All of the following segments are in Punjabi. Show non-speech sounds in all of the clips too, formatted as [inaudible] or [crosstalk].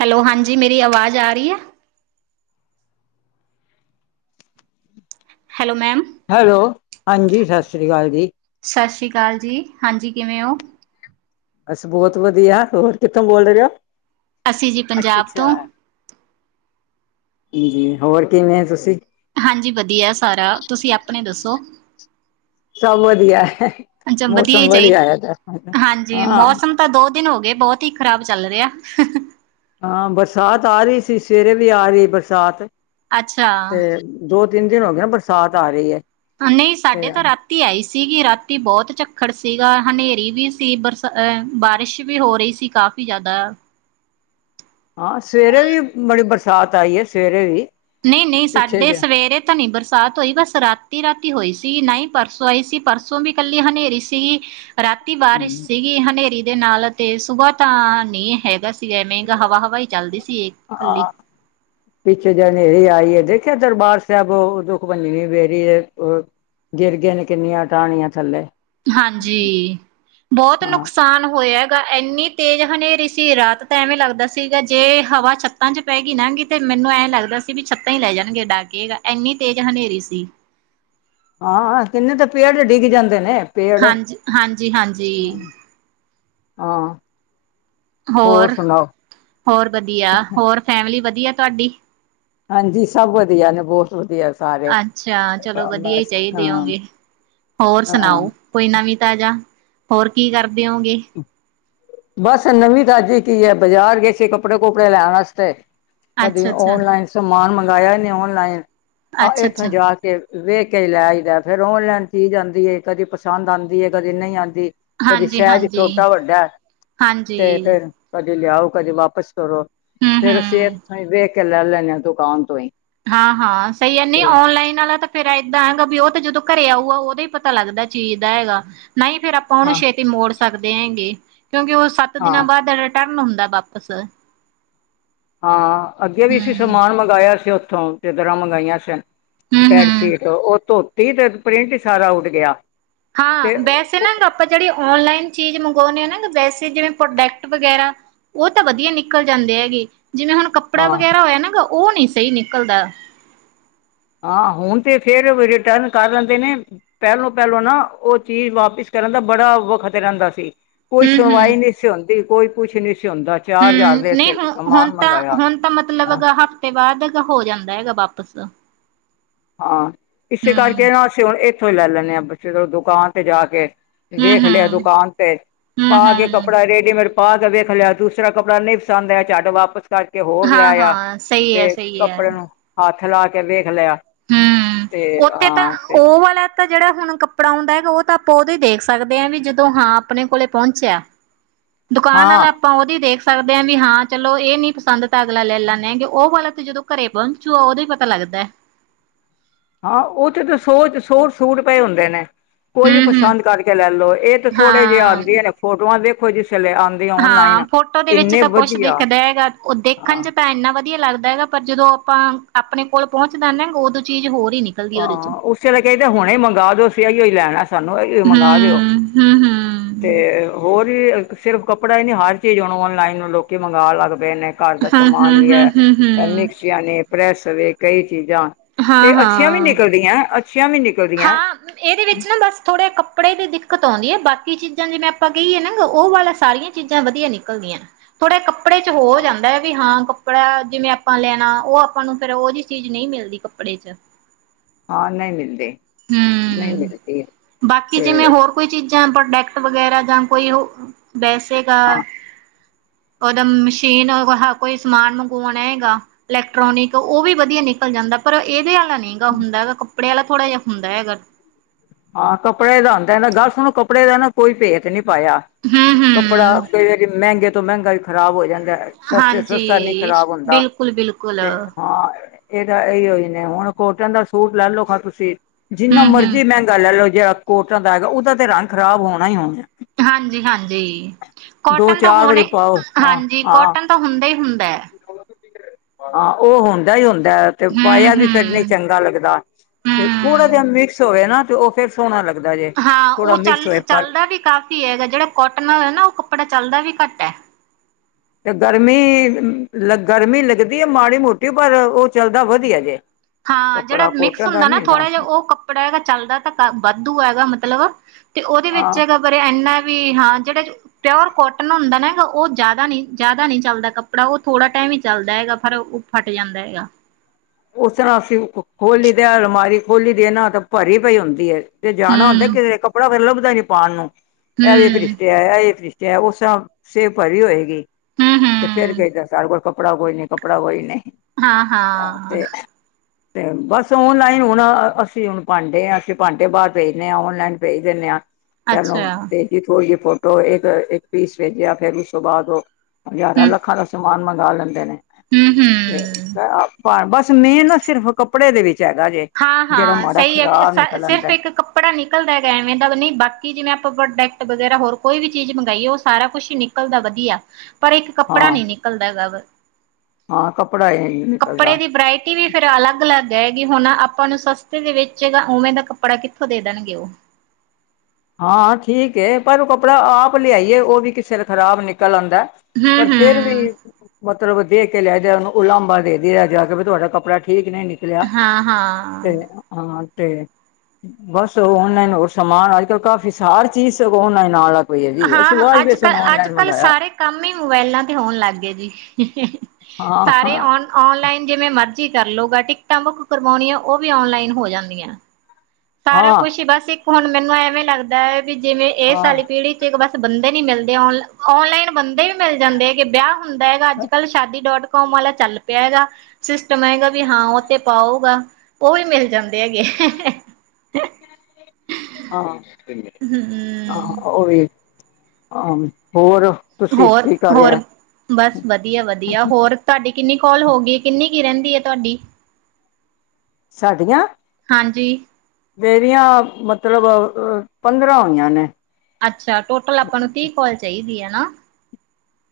ਹੈਲੋ ਹਾਂਜੀ ਮੇਰੀ ਆਵਾਜ਼ ਆ ਰਹੀ ਹੈ। Hello ma'am. ਹੈਲੋ, ਹਾਂਜੀ ਸਤਿ ਸ਼੍ਰੀ ਅਕਾਲ ਜੀ। ਸਤਿ ਸ਼੍ਰੀ ਅਕਾਲ ਜੀ ਹਾਂਜੀ ਕਿਵੇਂ ਹੋ। ਅਸੀਂ ਬਹੁਤ ਵਧੀਆ, ਹੋਰ ਕਿੱਥੋਂ ਬੋਲ ਰਹੇ ਹੋ ਅਸੀਂ ਜੀ ਅੱਛਾ ਪੰਜਾਬ ਤੋਂ -ਅੱਛਾ। ਹੋਰ ਕਿਵੇਂ ਹੋ ਤੁਸੀਂ। ਹਾਂਜੀ ਵਧੀਆ ਸਾਰਾ ਤੁਸੀਂ ਆਪਣੇ ਦੱਸੋ। ਸਭ ਵਧੀਆ ਹੈ ਅੱਛਾ ਹੀ ਮੌਸਮ ਵਧੀਆ ਚਾਹੀਦਾ ਹੈਗਾ ਹਾਂਜੀ ਹਾਂ। ਮੌਸਮ ਤਾਂ ਦੋ ਦਿਨ ਹੋ ਗਏ ਬਹੁਤ ਹੀ ਖ਼ਰਾਬ ਚੱਲ ਰਿਹਾ। ਹਾਂ ਬਰਸਾਤ ਆ ਰਹੀ ਸੀ, ਸਵੇਰੇ ਵੀ ਆ ਰਹੀ ਬਰਸਾਤ ਅੱਛਾ ਤੇ ਦੋ -ਤਿੰਨ ਦਿਨ ਹੋ ਗਏ ਬਰਸਾਤ ਆ ਰਹੀ ਹੈ। ਨਹੀਂ ਸਾਡੇ ਤੇ ਤਾਂ ਰਾਤ ਰਾਤੀ ਆਈ ਸੀਗੀ, ਰਾਤੀ ਬਹੁਤ ਝੱਖੜ ਸੀਗਾ, ਹਨੇਰੀ ਵੀ ਸੀ, ਬਰਸਾ ਬਾਰਿਸ਼ ਵੀ ਹੋ ਰਹੀ ਸੀ ਕਾਫੀ ਜ਼ਿਆਦਾ।। ਹਾਂ, ਸਵੇਰੇ ਵੀ ਬੜੀ ਬਰਸਾਤ ਆਈ ਹੈ ਸਵੇਰੇ ਵੀ। ਨਹੀਂ -ਨਹੀਂ ਪਿੱਛੇ ਸਾਡੇ ਜ ਸਵੇਰੇ। ਤਾਂ ਨਹੀਂ ਬਰਸਾਤ ਹੋਈ ਬਸ ਰਾਤੀ -ਰਾਤੀ ਹੋਈ ਸੀ ਨਾ ਹੀ ਪਰਸੋਂ ਆਈ ਸੀ ਪਰਸੋਂ ਵੀ ਇਕੱਲੀ ਹਨੇਰੀ ਸੀਗੀ। ਰਾਤੀ ਬਾਰਿਸ਼ ਸੀਗੀ ਹਨੇਰੀ ਦੇ ਨਾਲ ਅਤੇ ਸੁਬਹ ਤਾਂ ਨਹੀਂ ਹੈਗਾ ਸੀ। ਐਵੇਂ ਗਾ ਹਵਾ -ਹਵਾ ਹੀ ਚੱਲਦੀ ਸੀ ਇਹ ਇਕੱਲੀ ਪਿੱਛੇ ਜੇ ਹਨੇਰੀ ਆਈ ਹੈ ਦੇਖਿਆ ਦਰਬਾਰ ਸਾਹਿਬ ਦੁਖ-ਭੰਜਨੀ ਬੇਰੀ ਹੈ ਗਿਰਗੀਆਂ ਨੇ ਕਿੰਨੀਆਂ ਟਾਹਣੀਆਂ ਥੱਲੇ। ਹਾਂਜੀ, ਬਹੁਤ ਨੁਕਸ ਹਾਂ ਨੁਕਸਾਨ ਹੋਇਆ ਗਾ ਇੰਨੀ ਤੇਜ਼ ਹਨੇਰੀ ਸੀ ਰਾਤ ਤਾਂ ਐਵੇਂ ਲੱਗਦਾ ਸੀਗਾ ਜੇ ਹਵਾ ਚੱਕ ਛੱਤਾ ਚ ਪੈ ਗਈ ਲੰਘ ਗਈ ਤੇ ਮੈਨੂੰ ਐਂ ਲੱਗਦਾ ਸੀ ਵੀ ਛੱਤਾਂ ਹੀ ਲੈ ਜਾਣਗੇ ਉਡਾ ਕੇ ਇੰਨੀ ਤੇਜ਼ ਹਨੇਰੀ ਸੀ। ਹਾਂ-ਹਾਂ ਕਿੰਨੇ ਤਾਂ ਪੇੜ ਡਿੱਗ ਜਾਂਦੇ ਨੇ। ਪੇੜ ਹਾਂਜੀ-ਹਾਂਜੀ -ਹਾਂਜੀ। ਹਾਂ। ਹੋਰ -ਹੋਰ ਵਧੀਆ ਹੋਰ ਫੈਮਲੀ ਵਧੀਆ ਤੁਹਾਡੀ। ਹਾਂਜੀ, ਸਭ ਵਧੀਆ ਨੇ ਬਹੁਤ ਵਧੀਆ। ਸਾਰੇ ਅੱਛਾ, ਚਲੋ ਵਧੀਆ ਹੀ ਬਸ ਚਾਹੀਦੇ ਹਾਂ ਹੋਗੇ ਹੋਰ ਹਾਂ ਸੁਣਾਓ। ਕੋਈ ਨਵੀਂ ਤਾਜ਼ਾ ਹੋਰ ਕੀ ਕਰਦੇ ਹੋਗੇ। ਬਸ ਨਵੀਂ ਤਾਜ਼ੀ ਕੀ ਹੈ ਬਾਜ਼ਾਰ ਗਏ ਸੀ ਕੱਪੜੇ -ਕੁੱਪੜੇ ਲੈਣ ਵਾਸਤੇ। ਕਦੇ ਅੱਛਾ ਅੱਛਾ ਔਨਲਾਈਨ ਸਮਾਨ ਮੰਗਵਾਇਆ ਇਹਨੇ ਔਨਲਾਈਨ ਆ ਅੱਛਾ ਇੱਥੋਂ ਅੱਛਾ ਜਾ ਕੇ। ਵੇਖ ਕੇ ਹੀ ਲੈ ਆਈਦਾ ਫਿਰ ਔਨਲਾਈਨ ਚੀਜ਼ ਆਂਦੀ ਏ ਕਦੀ ਪਸੰਦ ਆਂਦੀਏ ਕਦੀ ਨਹੀਂ ਆਂਦੀ। ਹਾਂਜੀ-ਹਾਂਜੀ। ਛੋਟਾ- ਵੱਡਾ ਤੇ ਫਿਰ ਕਦੇ ਲਿਆਓ ਕਦੇ ਵਾਪਿਸ ਕਰੋ। ਹੂੰ ਫਿਰ ਅਸੀਂ ਹੂੰ ਐਥੋਂ ਈ ਵੇਖ ਕੇ ਲੈ - ਲੈੇਨੇ ਆ ਦੁਕਾਨ ਤੋਂ ਹੀ। ਹਾਂ -ਹਾਂ ਸਹੀ ਐ ਨਹੀਂ ਤੇ ਔਨਲਾਈਨ ਆਲਾ ਤਾਂ ਫਿਰ ਐਂਦਾ ਗਾ ਵੀ ਉਹ ਤਾਂ ਜਦੋਂ ਘਰੇ ਆਊਗਾ, ਉਹਦੋ ਹੀ ਪਤਾ ਲੱਗਦਾ ਚੀਜ਼ ਦਾ ਹੈਗਾ। ਨਹੀਂ ਫਿਰ ਆਪਾਂ ਉਹਨੂੰ ਹਾਂ ਛੇਤੀ ਮੋੜ ਸਕਦੇ ਹੈਗੇ। ਕਿਉਕਿ ਉਹ ਸੱਤ ਹਾਂ ਦਿਨਾਂ ਬਾਅਦ ਟਰਨ ਹੁੰਦਾ ਵਾਪਿਸ। ਹਾਂ, ਅੱਗੇ ਵੀ ਹੂੰ ਅਸੀਂ ਸਮਾਨ ਮੰਗਾਇਆ ਸੀ ਉੱਥੋਂ ਜਿੱਦਰਾਂ ਮੰਗਾਈਆਂ ਸੀ। ਹੂੰ ਹੂੰ ਬੈਡਸ਼ੀਟ ਉਹ ਧੋਤੀ ਤੇ ਪ੍ਰਿੰਟ ਹੀ ਸਾਰਾ ਉੱਡ ਗਿਆ। ਹਾਂ ਤੇ ਬੈਸੇ ਉਹ- ਨਾ ਆਪਾਂ ਜਿਹੜੀ ਔਨਲਾਈਨ ਚੀਜ਼ ਮੰਗਾਉਣੇ ਆ ਨਾ ਵੈਸੇ ਜਿਵੇਂ ਪ੍ਰੋਡਕਟ ਵਗੈਰਾ। ਉਹ ਤਾਂ ਵਧੀਆ ਨਿਕਲ ਜਾਂਦੇ ਹੈਗੇ। ਜਿਵੇਂ ਹੁਣ ਕੱਪੜਾ ਹਾਂ ਵਗੈਰਾ ਹੋਇਆ ਨਾ ਉਹ ਨਹੀ ਸਹੀ ਨਿਕਲਦਾ। ਹਾਂ, ਹੁਣ ਤਾਂ ਫਿਰ ਰਿਟਰਨ ਲੈਂਦੇ ਨੇ। ਪਹਿਲੋਂ ਪਹਿਲੋਂ ਨਾ ਉਹ ਚੀਜ਼ ਵਾਪਿਸ ਕਰਨ ਦਾ ਬੜਾ ਵਖ਼ਤ ਰਹਿੰਦਾ ਸੀ। ਕੋਈ ਹੂੰ ਹੂੰ ਸੁਣਵਾਈ ਨਹੀਂ ਸੀ ਹੁੰਦੀ, ਕੋਈ ਕੁਛ ਨਹੀਂ ਸੀ ਹੁੰਦਾ, ਚਾਰ ਹਜ਼ਾਰ ਦੇ ਹੂੰ ਨਹੀਂ ਅਸੀ ਹੁਣ ਹੁਣ ਸਮਾਨ ਤਾਂ ਮੰਗਵਾਇਆ। ਹੁਣ ਮਤਲਬ ਹਫ਼ਤੇ ਬਾਅਦ ਹੋ ਜਾਂਦਾ ਗਾ ਵਾਪਿਸ। ਹਾਂ ਇਸੇ ਕਰਕੇ ਨਾ ਅਸੀਂ ਹੁਣ ਇੱਥੋਂ ਹੀ ਲੈ ਲੈਨੇ ਹਾਂ ਦੁਕਾਨ ਤੇ ਜਾ ਕੇ। ਹੂੰ ਵੇਖ ਲਿਆ ਹੂੰ ਦੁਕਾਨ ਤੇ। ਹੂੰ ਪਾ ਕੇ ਹੂੰ ਕੱਪੜਾ ਰੇਡੀਮੇਡ ਪਾ ਕੇ ਵੇਖ ਲਿਆ ਦੂਸਰਾ ਕੱਪੜਾ ਨਹੀਂ ਪਸੰਦ ਆਇਆ ਝੱਟ ਵਾਪਸ ਕਰਕੇ ਹੋਰ ਲੈ ਹਾਂ ਆਇਆ ਹਾਂ ਸਹੀ ਹੈ ਤੇ ਸਹੀ ਹੈ ਕੱਪੜੇ ਨੂੰ ਹੱਥ ਲਾ ਕੇ ਵੇਖ ਲਿਆ। ਹਮ ਤੇ ਉੱਥੇ ਹਾਂ ਤੇ ਉਹ ਵਾਲਾ ਤਾਂ ਜਿਹੜਾ ਹੁਣ ਕੱਪੜਾ ਆਉਦਾ ਗਾ। ਉਹ ਤਾਂ ਆਪਾਂ ਉਦੋਂ ਹੀ ਦੇਖ ਸਕਦੇ ਹਾਂ ਵੀ ਜਦੋਂ ਹਾਂ ਆਪਣੇ ਕੋਲ ਪਹੁੰਚਿਆ। ਦੁਕਾਨ ਹਾਂ ਆਲਾ ਆਪਾਂ ਉਹਦੀ ਦੇਖ ਸਕਦੇ ਹਾਂ ਵੀ ਹਾਂ ਚਲੋ ਇਹ ਨੀ ਪਸੰਦ ਤਾਂ ਅਗਲਾ ਲੈ ਲੈਨੇ ਗੇ ਉਹ ਵਾਲਾ ਤਾਂ ਜਦੋਂ ਘਰੇ ਪਹੁੰਚੂ ਉਹਦੋ ਈ ਪਤਾ ਲੱਗਦਾ। ਹਾਂ, ਉੱਥੇ ਤਾਂ ਸੋਹ ਚ ਸੋਰ ਸੂਟ ਪਏ ਹੁੰਦੇ ਨੇ। ਕੋਈ ਹੂੰ ਹੂੰ ਪਸੰਦ ਕਰਕੇ ਲੈਲੋ। ਇਹ ਤੇ ਥੋੜੇ ਜਿਹੇ ਹਾਂ ਆਂਦੇ ਨੇ ਫੋਟੋਆਂ ਦੇਖੋ ਦੇ ਕਿਸੇ ਆ। ਹਾਂ, ਫੋਟੋ ਦੇ ਵਿੱਚ ਕੁੱਛ ਦਿਖਦਾ ਹੈਗਾ ਉਹ ਹਾਂ ਦੇਖਣ ਚ ਤਾਂ ਇੰਨਾ ਵਧੀਆ ਲੱਗਦਾ ਹੈਗਾ। ਪਰ ਜਦੋਂ ਆਪਾਂ ਆਪਣੇ ਕੋਲ ਪਹੁੰਚਦਾ ਨਾ ਉਦੋਂ ਚੀਜ਼ ਹੋਰ ਹੀ ਨੀ ਹਾਂ, ਉਸੇ ਵੇਲੇ ਹੁਣੇ ਮੰਗਾ ਦਿਓ ਅਸੀ ਅਹੀਓ ਹੀ ਲੈਣਾ ਸਾਨੂੰ ਇਹੋ ਮੰਗਾ ਦਿਓ। ਹਮ ਹਮ। ਤੇ ਹੋਰ ਵੀ ਸਿਰਫ ਕੱਪੜਾ ਹੀ ਨੀ ਹਰ ਚੀਜ਼ ਹੁਣ ਔਨਲਾਈਨ ਲੋਕੀ ਮੰਗਵਾਣ ਲੱਗ ਪਏ ਨੇ। ਘਰ ਦਾ ਹੂੰ ਹੂੰ ਸਮਾਨ ਵੀ ਹੂੰ ਐ। ਹੂੰ ਹੂੰ ਮਿਕਸੀਆ ਨੇ ਪ੍ਰੈਸ ਵੀ ਕਈ ਚੀਜ਼ਾਂ। ਹਾਂ ਤੇ ਅੱਛੀਆਂ ਵੀ ਹਾਂ। ਅੱਛੀਆਂ ਵੀ ਨਿਕ- ਹਾਂ‌। ਇਹਦੇ ਵਿੱਚ ਨਾ ਬਸ ਥੋੜ੍ਹੇ ਕੱਪੜੇ ਦੀ ਦਿੱਕਤ ਆਉਦੀ ਏ, ਬਾਕੀ ਚੀਜ਼ਾਂ ਜਿਵੇਂ ਆਪਾਂ ਕਹੀਏ ਨਾ ਉਹ ਵਾਲਾ ਸਾਰੀਆਂ ਚੀਜ਼ਾਂ ਵਧੀਆ ਨਿਕਲਦੀਆਂ। ਥੋੜੇ ਕੱਪੜੇ ਚ ਹੋ ਹਾਂ ਜਾਂਦਾ ਹੈ ਵੀ ਹਾਂ ਜਿਵੇ ਆਪਾਂ ਲੈਣਾ। ਉਹ ਆਪਾਂ ਨੂੰ ਫਿਰ ਉਹਦੀ ਚੀਜ਼ ਨਹੀਂ ਮਿਲਦੀ ਕੱਪੜੇ ਚ। ਹਾਂ ਨਹੀਂ ਮਿਲਦੀ। ਨਹੀਂ ਹੂ, ਬਾਕੀ ਜਿਵੇਂ ਤੇ ਹੋਰ ਕੋਈ ਚੀਜ਼ਾਂ ਪ੍ਰੋਡੈਕਟ ਵਗੈਰਾ ਜਾਂ ਕੋਈ ਹੋ ਵੈਸੇਗਾ। ਹਾਂ ਉਹਦਾ ਮਸ਼ੀਨ ਕੋਈ ਸਮਾਨ ਮੰਗਵਾਣਾ ਹੈਗਾ। ਇਲੈਕਟ੍ਰੋਨਿਕ। ਉਹ ਵੀ ਵਧੀਆ ਨਿਕਲ ਜਾਂਦਾ ਪਰ ਇਹਦੇ ਆਲਾ ਨੀ ਗਾ ਹੁੰਦਾ ਗਾ ਕੱਪੜੇ ਵਾਲਾ ਥੋੜ੍ਹਾ ਜਿਹਾ ਹੁੰਦਾ ਹੈਗਾ। ਹਾਂ, ਕੱਪੜੇ ਦਾ ਆਂਦਾ ਦਾ ਗੱਲ ਸੁਣੋ ਕੱਪੜੇ ਦਾ ਨਾ ਕੋਈ ਭੇਤ ਨੀ ਪਾਇਆ। ਹੂੰ ਕੱਪੜਾ ਹੂੰ ਕੀ ਵਾਰੀ ਮਹਿੰਗੇ ਤੋਂ ਮਹਿੰਗਾ ਵੀ ਖ਼ਰਾਬ ਹੋ ਜਾਂਦਾ। ਸਸਤੇ ਤੋਂ ਸਸਤਾ ਨੀ ਹਾਂਜੀ, ਖ਼ਰਾਬ ਹੁੰਦਾ ਬਿਲਕੁਲ-ਬਿਲਕੁਲ, ਤੇ ਏ। ਇਹ ਤਾਂ ਇਹੀਓ ਹੀ ਨੇ ਹੁਣ ਕੋਟਨ ਦਾ ਸੂਟ ਲੈ ਲਓ ਖਾਂ ਤੁਸੀਂ ਜਿੰਨਾ ਹੂੰ-ਹੂੰ, ਮਰਜ਼ੀ ਮਹਿੰਗਾ ਮਤਲਬ ਜਿਹੜਾ ਕੋਰਟ ਹੁੰਦਾ ਹੈਗਾ। ਉਹਦਾ ਤੇ ਰੰਗ ਖਰਾਬ ਹੀ ਹੋਣਾ ਹੀ ਹੋਣਾ। ਹਾਂਜੀ-ਹਾਂਜੀ। ਦੋ ਕੋਟਨ ਤਾਂ ਚਾਰ ਵਾਰੀ ਹਣੇ, ਪਾਓ ਹਾਂ ਹਾਂਜੀ ਹਾਂ ਕਾਟਨ ਤਾਂ ਹੁੰਦਾ ਹੀ ਹੁੰਦਾ। ਹਾਂ ਉਹ ਹੁੰਦਾ ਹੀ ਹੁੰਦਾ ਤੇ ਪਾਇਆ ਵੀ ਹੂੰ-ਹੂੰ, ਫਿਰ ਨਹੀਂ ਚੰਗਾ ਲੱਗਦਾ, ਹੂੰ। ਤੇ ਥੋੜਾ ਜਿਹਾ ਹੂੰ, ਮਿਕਸ ਹੋਵੇ ਨਾ ਤੇ ਉਹ ਫਿਰ ਸੋਹਣਾ ਲੱਗਦਾ ਜੇ, ਥੋੜਾ ਮਿਕਸ ਹੋਏ ਪਰ ਕਿ ਹੈਗਾ, ਜਿਹੜਾ ਕੋਟਨ ਹੈਗਾ ਨਾ ਉਹ ਕੱਪੜਾ ਚੱਲਦਾ ਵੀ ਘੱਟ ਐ। ਤੇ ਗਰਮੀ-ਗਰਮੀ ਲੱਗਦੀ ਐ ਮਾੜੀ ਮੋਟੀ ਪਰ ਉਹ ਚੱਲਦਾ ਵਧੀਆ ਜੇ। ਹਾਂ, ਜਿਹੜਾ ਕੱਪੜਾ ਮਿਕਸ ਕੋਟਨ ਦਾ ਹੁੰਦਾ ਨਾ ਨੀ ਥੋੜਾ ਜਿਹਾ ਉਹ ਕੱਪੜਾ ਚੱਲਦਾ ਤਾਂ ਵਾਧੂ ਆ ਮਤਲਬ ਤੇ ਉਹਦੇ ਵਿੱਚ ਹਾਂ ਹੈਗਾ ਪਰ ਇੰਨਾ ਵੀ ਹਾਂ ਜਿਹੜਾ ਪਿਓਰ ਕੋਟਨ ਹੁੰਦਾ ਨਾ ਹੈਗਾ, ਉਹ ਜ਼ਿਆਦਾ ਨੀ, ਜਿਆਦਾ ਨੀ ਚੱਲਦਾ ਕੱਪੜਾ ਉਹ ਥੋੜਾ ਟਾਈਮ ਹੀ ਚੱਲਦਾ ਹੈਗਾ ਫਿਰ ਫੱਟ ਜਾਂਦਾ ਹੈਗਾ। ਉਸ ਤਰ੍ਹਾਂ ਅਸੀ, ਖੋਲੀ ਦੇ ਅਲਮਾਰੀ ਖੋਲੀ ਤੇ ਨਾ ਭਰੀ ਪਈ ਹੁੰਦੀ ਐ। ਤੇ ਜਾਣਾ ਹੁੰਦਾ ਹੂੰ ਕਿਤੇ, ਕੱਪੜਾ ਲੱਭਦਾ ਨੀ ਪਾਉਣ ਨੂੰ, ਐ ਵੀ ਹੂੰ ਭਰਿਸ਼ਟੇ ਆ ਇਹ ਵੀ ਭਰਿਸ਼ਟ ਚਾਹੇ ਉਹ ਸਭ ਸੇਬ ਭਰੀ ਹੋਏਗੀ, ਹੂੰ ਤੇ ਫੇਰ ਹੂੰ ਕਿਹੇਗਾ ਸਾਡੇ ਕੋਲ ਕੱਪੜਾ ਕੋਈ ਨੀ ਕੱਪੜਾ ਕੋਈ ਨੀ। ਹਾਂ-ਹਾਂ। ' [inaudible] ਤੇ ਬੱਸ ਔਨਲਾਈਨ ਹੁਣ, ਅਸੀਂ ਹੁਣ ਭਾਂਡੇ ਹਾਂ ਅਸੀਂ ਭਾਂਡੇ ਬਾਹਰ ਭੇਜ ਦਿੰਦੇ ਹਾਂ ਦੇ ਆ ਔਨ-ਲਾਈਨ ਭੇਜ ਦਿੰਦੇ ਹਾਂ। ਪਹਿਲੋਂ ਅੱਛਾ ਭੇਜੀ ਕੋਈ ਫੋਟੋ ਆ ਇੱਕ-ਇੱਕ ਪੀਸ ਰਹਿ ਗਿਆ ਫਿਰ ਉਸ ਤੋ ਬਾਅਦ ਦਿਓ। ਹਜ਼ਾਰਾਂ-ਲੱਖਾਂ ਦਾ ਸਮਾਨ ਮੰਗਵਾ ਲੈਂਦੇ ਨੇ। ਹਮ ਆਪਾ ਬੱਸ ਮੇਨ ਨਾ ਸਿਰਫ ਕੱਪੜੇ ਦੇ ਵਿੱਚ ਹੈਗਾ ਜੇ। ਜਿਹੜਾ ਹਾਂ-ਹਾਂ, ਮਾੜਾ ਸਹੀ ਏ, ਖ਼ਰਾਬ ਨਿਕਲ ਸਿਰਫ ਆਂਦਾ ਇੱਕ ਕੱਪ ਕੱਪੜਾ ਨਿਕਲਦਾ ਐਵੇਂ ਦਾ ਨਹੀਂ ਬਾਕੀ ਜਿਵੇਂ ਆਪਾਂ ਪ੍ਰੋਡਕਟ ਵਗੈਰਾ ਹੋਰ ਕੋਈ ਵੀ ਚੀਜ਼ ਮੰਗਾਈਏ ਉਹ ਸਾਰਾ ਕੁਛ ਨਿਕ ਨਿਕਲਦਾ ਵਧੀਆ ਪਰ ਇੱਕ ਕੱਪੜਾ ਹਾਂ ਨੀ ਨਿਕਲਦਾ ਗਾ ਵਾ। ਹਾਂ, ਕੱਪੜਾ ਏ ਅਈ ਨਿਕਲਦਾ। ਏ ਵੀ ਫਿਰ ਅਲੱਗ-ਅਲੱਗ ਹੈਏਗੀ ਹੁਣ ਆਪਾਂ ਨੂੰ ਸਸਤੇ ਦੇ ਵਿੱਚ ਗਾ, ਉਵੇਂ ਦਾ ਕੱਪੜਾ ਕਿੱਥੋਂ ਦੇ ਦੇਣਗੇ ਉਹ ਹਾਂ, ਠੀਕ ਐ ਪਰ ਉਹ ਕੱਪੜਾ ਆਪ ਲਿਆਈਏ ਉਹ ਵੀ ਕਿਸੇ ਦਾ ਖ਼ਰਾਬ ਨਿਕਲ ਆਂਦਾ। ਪਰ ਫੇਰ ਹੂੰ-ਹੂੰ ਵੀ ਮਤਲਬ ਦੇਖ ਕੇ ਲੈ ਜਾ ਉਹਨੂੰ ਉਲਾਂਬਾ ਦੇ-ਦੇ ਜਾ ਕੇ ਤੁਹਾਡਾ ਕੱਪੜਾ ਠੀਕ ਨਹੀਂ ਨਿਕ ਲਿਆ ਹਾਂ-ਹਾਂ ਤੇ ਹਾਂ, ਤੇ, ਬੱਸ ਉਹ ਔਨਲਾਈਨ ਹੋਰ ਸਮਾਨ ਆ ਕਾਫੀ਼ ਸਾਰ ਚੀਜ਼ ਔਨਲਾਈਨ ਆਣ ਲੱਗ ਪਈ ਆ ਹਾਂ ਜੀ ਹਾਂ ਅਸੀਂ ਹਾਂ ਅੱਜ ਵਾਸ਼ਵੇਸ਼ਣ ਕੱਲ ਅੱਜ ਆਨਲਾਈਨ ਕੱਲ੍ਹ ਮੰਗਾਇਆ। ਸਾਰੇ ਕੰਮ ਹੀ ਮੋਬਾਇਲਾਂ ਤੇ ਹੋਣ ਲੱਗ ਗਏ ਜੀ, ਹਾਂ ਸਾਰੇ ਹਾਂ ਔਨ ਓਨਲਾਈਨ ਜਿਵੇਂ ਮਰਜੀ ਕਰਲੋ ਟਿਕਟਾਂ ਬੁੱਕ ਕਰਵਾਉਣੀਆਂ ਉਹ ਵੀ ਓਨਲਾਈਨ ਹੋ ਜਾਂਦੀਆਂ। ਸਾਰਾ ਹਾਂ ਕੁਛ ਹੀ ਬੱਸ ਇੱਕ ਹੁਣ ਮੈਨੂੰ ਐਵੇਂ ਲੱਗਦਾ ਹੈ ਵੀ ਜਿਵੇਂ ਇਹ ਹਾਂ ਸਾਰੀ ਪੀੜ੍ਹੀ ਇੱਕ ਬੱਸ ਬੰਦੇ ਨੀ ਮਿਲਦੇ, ਔਨਲਾਈਨ ਬੰਦੇ ਵੀ ਮਿਲ ਜਾਂਦੇ ਹੈਗੇ ਵਿਆਹ ਹੁੰਦਾ ਹੈਗਾ। ਅੱਜ-ਕੱਲ੍ਹ ਸ਼ਾਦੀ ਡੋਟ ਕੋਮ ਵਾਲਾ ਚੱਲ ਪਿਆ ਹੈਗਾ, ਸਿਸਟਮ ਹੈਗਾ ਵੀ ਹਾਂ ਉਹ ਤੇ ਪਾਊਗਾ। ਉਹ ਹੀ ਮਿਲ ਜਾਂਦੇ ਹੈਗੇ। ਹਾਂ ਹਮ ਆਹ, ਉਹ ਵੀ ਆਹ ਹੋਰ? ਤੁਸੀਂ ਕੀ ਕਰ ਹੋਰ-ਹੋਰ, ਰਿਹਾ ਬੱਸ ਵਧੀਆ- ਵਧੀਆ ਹੋਰ। ਤੁਹਾਡੀ ਕਿੰਨੀ ਕਾਲ ਹੋ ਗਈ, ਕਿੰਨੀ ਕ ਰਹਿੰਦੀ ਐ ਤੁਹਾਡੀ? ਸਾਡੀਆਂ ਹਾਂਜੀ ਮੇਰੀਆਂ, ਮਤਲਬ ਪੰਦਰਾਂ ਹੋਈਆਂ ਨੇ। ਅੱਛਾ, ਟੋਟਲ ਆਪਾਂ ਨੂੰ ਤੀਹ ਕਾਲ ਚਾਹੀਦੀ ਹੈਨਾ।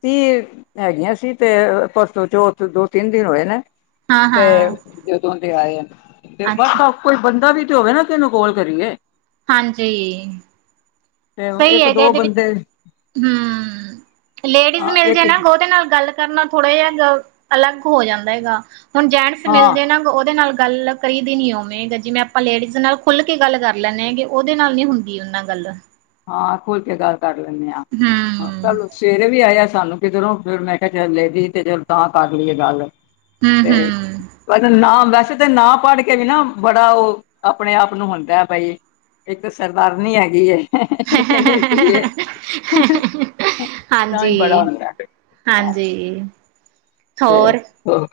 ਤੀਹ ਹੈਗੀਆਂ ਸੀ, ਤੇ ਪਰਸੋਂ ਚੋ ਦੋ -ਤਿੰਨ ਦਿਨ ਹੋਏ ਨੇ। ਹਾਂ ਤੇ ਹਾਂ ਜਦੋਂ ਦੇ ਆਏ, ਤੇ ਅੱਛਾ ਵਾਹ। ਕੋਈ ਬੰਦਾ ਵੀ ਤੇ ਹੋਵੇ ਨਾ, ਕਿਹਨੂੰ ਕੋਲ ਕਰੀਏ? ਹਾਂਜੀ। ਤੇ ਸਹੀ ਇੱਕ ਹੈਗਾ ਦੋ ਇਹਦੇ ਵਿੱਚ, ਬੰਦੇ ਹਮ, ਲੇਡੀਜ਼ ਮਿਲ ਇੱਕ ਜੇ ਨਾ ਉਹਦੇ ਨਾਲ ਗਲਤ ਕਰਨਾ ਥੋੜ੍ਹਾ ਜਿਹਾ ਅਲੱਗ ਹੋ ਜਾਂਦਾ ਹੈਗਾ, ਹੁਣ ਜੈਂਟਸ ਹਾਂ ਮਿਲਦੇ ਨਾ ਉਹਦੇ ਨਾਲ ਗੱਲ ਕਰਹੀ ਦੀ ਨੀ ਉਵੇਂ ਜਿਵੇਂ ਆਪਾਂ ਲੇਡੀਜ਼ ਨਾਲ ਖੁੱਲ ਕੇ ਗੱਲ ਕਰ ਲੈਂਦੇ ਹੈਗੇ, ਉਹਦੇ ਨਾਲ ਨੀ ਹੁੰਦੀ ਉਹਨਾਂ ਗੱਲ। ਹਾਂ, ਖੁੱਲਕੇ ਗੱਲ ਕਰ ਲੈਂਦੇ ਹਾਂ। ਹੂੰ। ਚੱਲ ਸਵੇਰੇ ਵੀ ਆਇਆ ਸਾਨੂੰ ਕਿਧਰੋਂ, ਫਿਰ ਮੈਂ ਕਿਹਾ ਚ ਲੈ ਦੀ ਤੇ ਚਲ ਤਾਂ ਕਰ ਲਈਏ ਗੱਲ। ਤੇ ਹੂੰ-ਹੂੰ [unintelligible] ਪਦਾ ਨ ਵੈਸੇ ਤੇ ਨਾ ਪੜ ਕੇ ਵੀ ਨਾ, ਬੜਾ ਉਹ ਆਪਣੇ ਆਪ ਨੂੰ ਹੁੰਦਾ ਹੈ, ਬਈ। ਇੱਕ ਸਰਦਾਰਨੀ ਹੈਗੀ ਐ। [unintelligible] ਤਾਂ ਹੀ ਬੜਾ ਹੁੰਦਾ। ਹਾਂ। ਹਾਂਜੀ, ਹੋਰ? ਹਾਂ।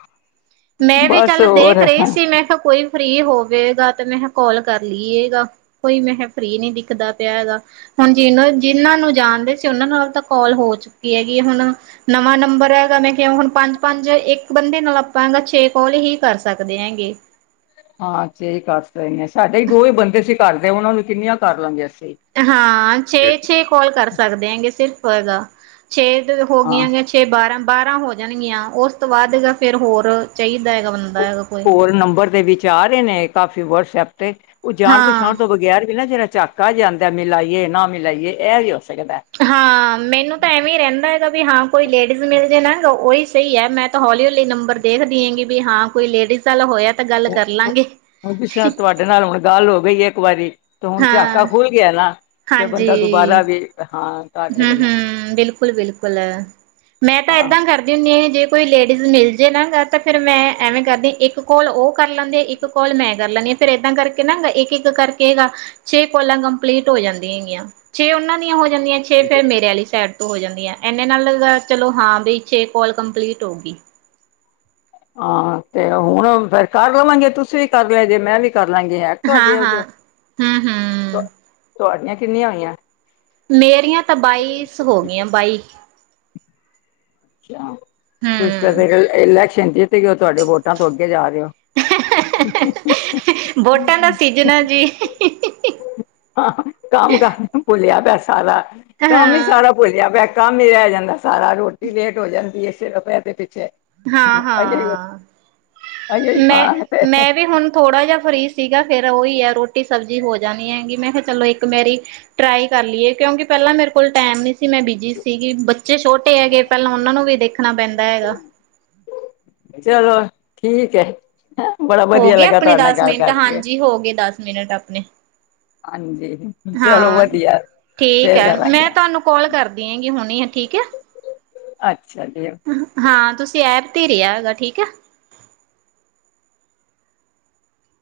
ਮੈਂ ਵੀ ਚੱਲ ਦੇਖ ਰਹੀ ਸੀ, ਮੈਂ ਕਿਹਾ ਕੋਈ ਫਰੀ ਹੋਵੇਗਾ, ਤੇ ਮੈਂ ਕਾਲ ਕਰ ਲਈਏਗਾ, ਕੋਈ ਮੈਂ ਕਿਹਾ ਫਰੀ ਨਹੀਂ ਦਿਖਦਾ ਪਿਆ ਹੈਗਾ। ਹੁਣ ਜਿਨਾਂ ਨੂੰ ਜਾਣਦੇ ਸੀ, ਉਹਨਾਂ ਨਾਲ ਤਾਂ ਕਾਲ ਹੋ ਚੁੱਕੀ ਹੈਗੀ ਆ ਹੁਣ। ਨਵਾਂ ਨੰਬਰ ਹੈਗਾ, ਮੈਂ ਕਿਹਾ ਹੁਣ ਪੰਜ -ਪੰਜ ਇੱਕ ਬੰਦੇ ਨਾਲ ਆਪਾਂ ਛੇ ਕਾਲ ਹੀ ਕਰ ਸਕਦੇ ਹੈਂਗੇ। ਹਾਂ ਛੇਹੀ ਕਰ ਸਕਦੇ ਸਾਡੇ ਹੀ ਦੋ ਹੀ ਬੰਦੇ ਸੀ ਘਰਦੇ, ਉਹਨਾਂ ਨੂੰ ਕਿੰਨੀਆਂ ਕਰ ਲਾਂਗੇ ਅਸੀ। ਹਾਂ ਛੇ -ਛੇ ਕਾਲ ਕਰ ਸਕਦੇ ਹੈਗੇ, ਸਿਰਫ ਹੈਗਾ, ਛੇ ਹਾਂ ਹੋਗੀਆਂ ਗ ਛੇ, ਛੇ ਬਾਰਾਂ ਹੋ ਜਾਣਗੀਆਂ ਉਸ ਤੋਂ ਬਾਅਦ ਹੈਗਾ, ਫਿਰ ਹੋਰ ਚਾਹੀਦਾ ਹੈਗਾ ਬੰਦਾ ਹੈਗਾ। ਕੋਈ ਹੋਰ ਨੰਬਰ ਦੇ ਵਿੱਚ ਆ ਰਹੇ ਨੇ, ਕਾਫੀ ਵਟਸਐਪ 'ਤੇ। ਉਹ ਜਾਣ ਹਾਂ। -ਪਛਾਣ ਤੋਂ ਬਗੈਰ ਵੀ ਨਾ ਜਿਹੜਾ ਝਾਕਾ ਜਾਂਦਾ ਮਿਲਾਈਏ ਨਾ ਮਿਲਾਈਏ, ਇਹ ਵੀ ਹੋ ਸਕਦਾ। ਹਾਂ, ਮੈਨੂੰ ਤਾਂ ਐਵੇਂ ਰਹਿੰਦਾ। ਵੀ ਹਾਂ ਕੋਈ ਲੇਡੀਜ਼ ਮਿਲ ਜੇ ਨਾ, ਉਹੀ ਸਹੀ ਹੈ, ਮੈਂ ਤਾਂ ਹੌਲੀ- ਹੌਲੀ ਨੰਬਰ ਦੇਖ ਦੀਆ, ਵੀ ਹਾਂ ਕੋਈ ਲੇਡੀਜ਼ ਚੱਲ ਹੋਇਆ, ਤਾਂ ਗੱਲ ਕਰ ਲਾਂਗੇ। ਸਾਡੇ ਨਾਲ ਹੁਣ ਗੱਲ ਹੋ ਗਈ ਹੈ ਇੱਕ ਵਾਰੀ, ਤੇ ਹੁਣ ਹਾਂ ਝਾਕਾ ਖੁਲ ਗਿਆ ਨਾ, ਤੇ ਬੰਦਾ ਦੁਬਾਰਾ ਵੀ ਹਾਂ। ਕਰ ਹਮ ਸਕਦਾ -ਹਮ, ਬਿਲਕੁਲ- ਬਿਲਕੁਲ, ਮੈਂ ਤਾਂ ਹਾਂ ਏਦਾਂ ਕਰ ਹੁੰਦੇ ਜੇ ਕੋਈ ਲੇਡੀਜ਼ ਮਿਲ ਜੇ ਨਾ, ਗਾ ਤਾਂ ਫ਼ਿਰ ਮੈਂ ਐਵੇਂ ਕਰਦੀ ਇੱਕ ਇੱਕ ਕਾਲ ਉਹ ਕਰ ਲੈਂਦੇ, ਇੱਕ ਕਾਲ ਮੈਂ ਕਰ ਲੈਂਦੀ ਹਾਂ, ਫੇਰ ਏਦਾਂ ਕਰਕੇ ਨਾ ਇੱਕ ਇੱਕ ਕਰਕੇ ਗਾ, ਛੇ ਕਾਲਾਂ ਕੰਪਲੀਟ ਹੋ ਜਾਂਦੀਆਂ ਹੈਗੀਆਂ, ਛੇ ਉਹਨਾਂ ਦੀਆਂ ਹੋ ਜਾਂਦੀਆਂ ਛੇ ਫਿਰ ਗਏ ਮੇਰੇ ਵਾਲੀ ਸਾਈਡ ਤੋਂ ਹੋ ਜਾਂਦੀ ਆ ਇਨੇ ਨਾਲ ਚਲੋ ਹਾਂ ਬਈ ਛੇ ਕਾਲ ਕੰਪਲੀਟ ਹੋਊਗੀ। ਹਾਂ ਤੇ ਹੁਣ ਫੇਰ ਕਰ ਲਵਾਂਗੇ, ਤੁਸੀਂ ਵੀ ਕਰ ਲੈ ਜੇ, ਮੈਂ ਵੀ ਕਰ ਲਾਂਗੀ। ਤੁਹਾਡੇ ਚ ਹਾਂ-ਹਾਂ, ਹੂੰ-ਹੂੰ, [unintelligible] ਤੁਹਾਡੀਆਂ ਕਿੰਨੀਆਂ ਹੋਈਆਂ। ਮੇਰੀਆਂ ਤਾਂ ਬਾਈਸ ਹੋ ਗਈਆਂ, ਬਾਈ। ਅੱਛਾ, ਤੁਸੀਂ ਤਾਂ ਹੂੰ, ਫਿਰ ਇਲੈਕਸ਼ਨ ਜਿੱਤ ਗਏ ਹੋ, ਉਹ ਤੁਹਾਡੇ ਵੋਟਾਂ ਤੋਂ ਅੱਗੇ ਜਾ ਰਹੇ ਆ। [unintelligible] ਵੋਟਾਂ ਦਾ ਸੀਜਨ ਆ ਜੀ। ਕੰਮ- ਕਾਰ ਭੁੱਲਿਆ ਪਿਆ ਸਾਰਾ, ਕੰਮ ਹੀ ਹਾਂ, ਸਾਰਾ ਭੁੱਲਿਆ ਪਿਆ। ਕੰਮ ਹੀ ਰਹਿ ਜਾਂਦਾ ਸਾਰਾ, ਰੋਟੀ ਲੇਟ ਹੋ ਜਾਂਦੀ ਸਿਰਫ ਇਹਦੇ ਪਿੱਛੇ। ਹਾਂ ਅ -ਹਾਂ ਅ ਮੈਂ ਖਾਣਾ ਤੇ -ਮੈਂ ਵੀ ਹੁਣ ਥੋੜਾ ਜਿਹਾ ਫਰੀ ਸੀਗਾ ਫਿਰ ਉਹੀ ਐ ਰੋਟੀ ਸਬਜ਼ੀ ਹੋ ਜਾਣੀ ਹੈਗੀ ਮੈਂ ਕਿਹਾ ਚਲੋ ਇੱਕ ਮੇਰੀ ਟਰਾਈ ਕਰ ਲਈਏ, ਕਿਉਂਕਿ ਪਹਿਲਾਂ ਮੇਰੇ ਕੋਲ ਟਾਈਮ ਨਹੀਂ ਸੀ ਮੈਂ ਬਿਜੀ ਸੀਗੀ ਬੱਚੇ ਛੋਟੇ ਹੈਗੇ। ਪਹਿਲਾਂ ਉਹਨਾਂ ਨੂੰ ਵੀ ਦੇਖਣਾ ਪੈਂਦਾ ਹੈਗਾ। ਚਲੋ ਠੀਕ ਐ। ਹੈਂ ਬੜਾ ਹੋ ਵਧੀਆ ਗਏ ਲੱਗਾ ਆਪਣੇ ਤੁਹਾਡੇ ਨਾਲ ਦਸ ਗੱਲ ਮਿੰਟ ਕਰਕੇ ਹਾਂਜੀ ਹੋ ਗਏ ਦਸ ਮਿੰਟ ਆਪਣੇ ਹਾਂਜੀ, ਚਲੋ ਹਾਂ ਵਧੀਆ, ਠੀਕ ਫੇਰ ਹੈ ਮੈਂ ਕਰਾਂਗੇ। ਤੁਹਾਨੂੰ ਕਾਲ ਕਰਦੀ ਹੈਗੀ ਹੁਣੀ ਆ ਠੀਕ ਆ। ਅੱਛਾ ਫਿਰ ਹਾਂ ਤੁਸੀਂ ਐਪ ਤੇ ਹੀ ਰਿਹਾ ਗਾ ਠੀਕ ਆ।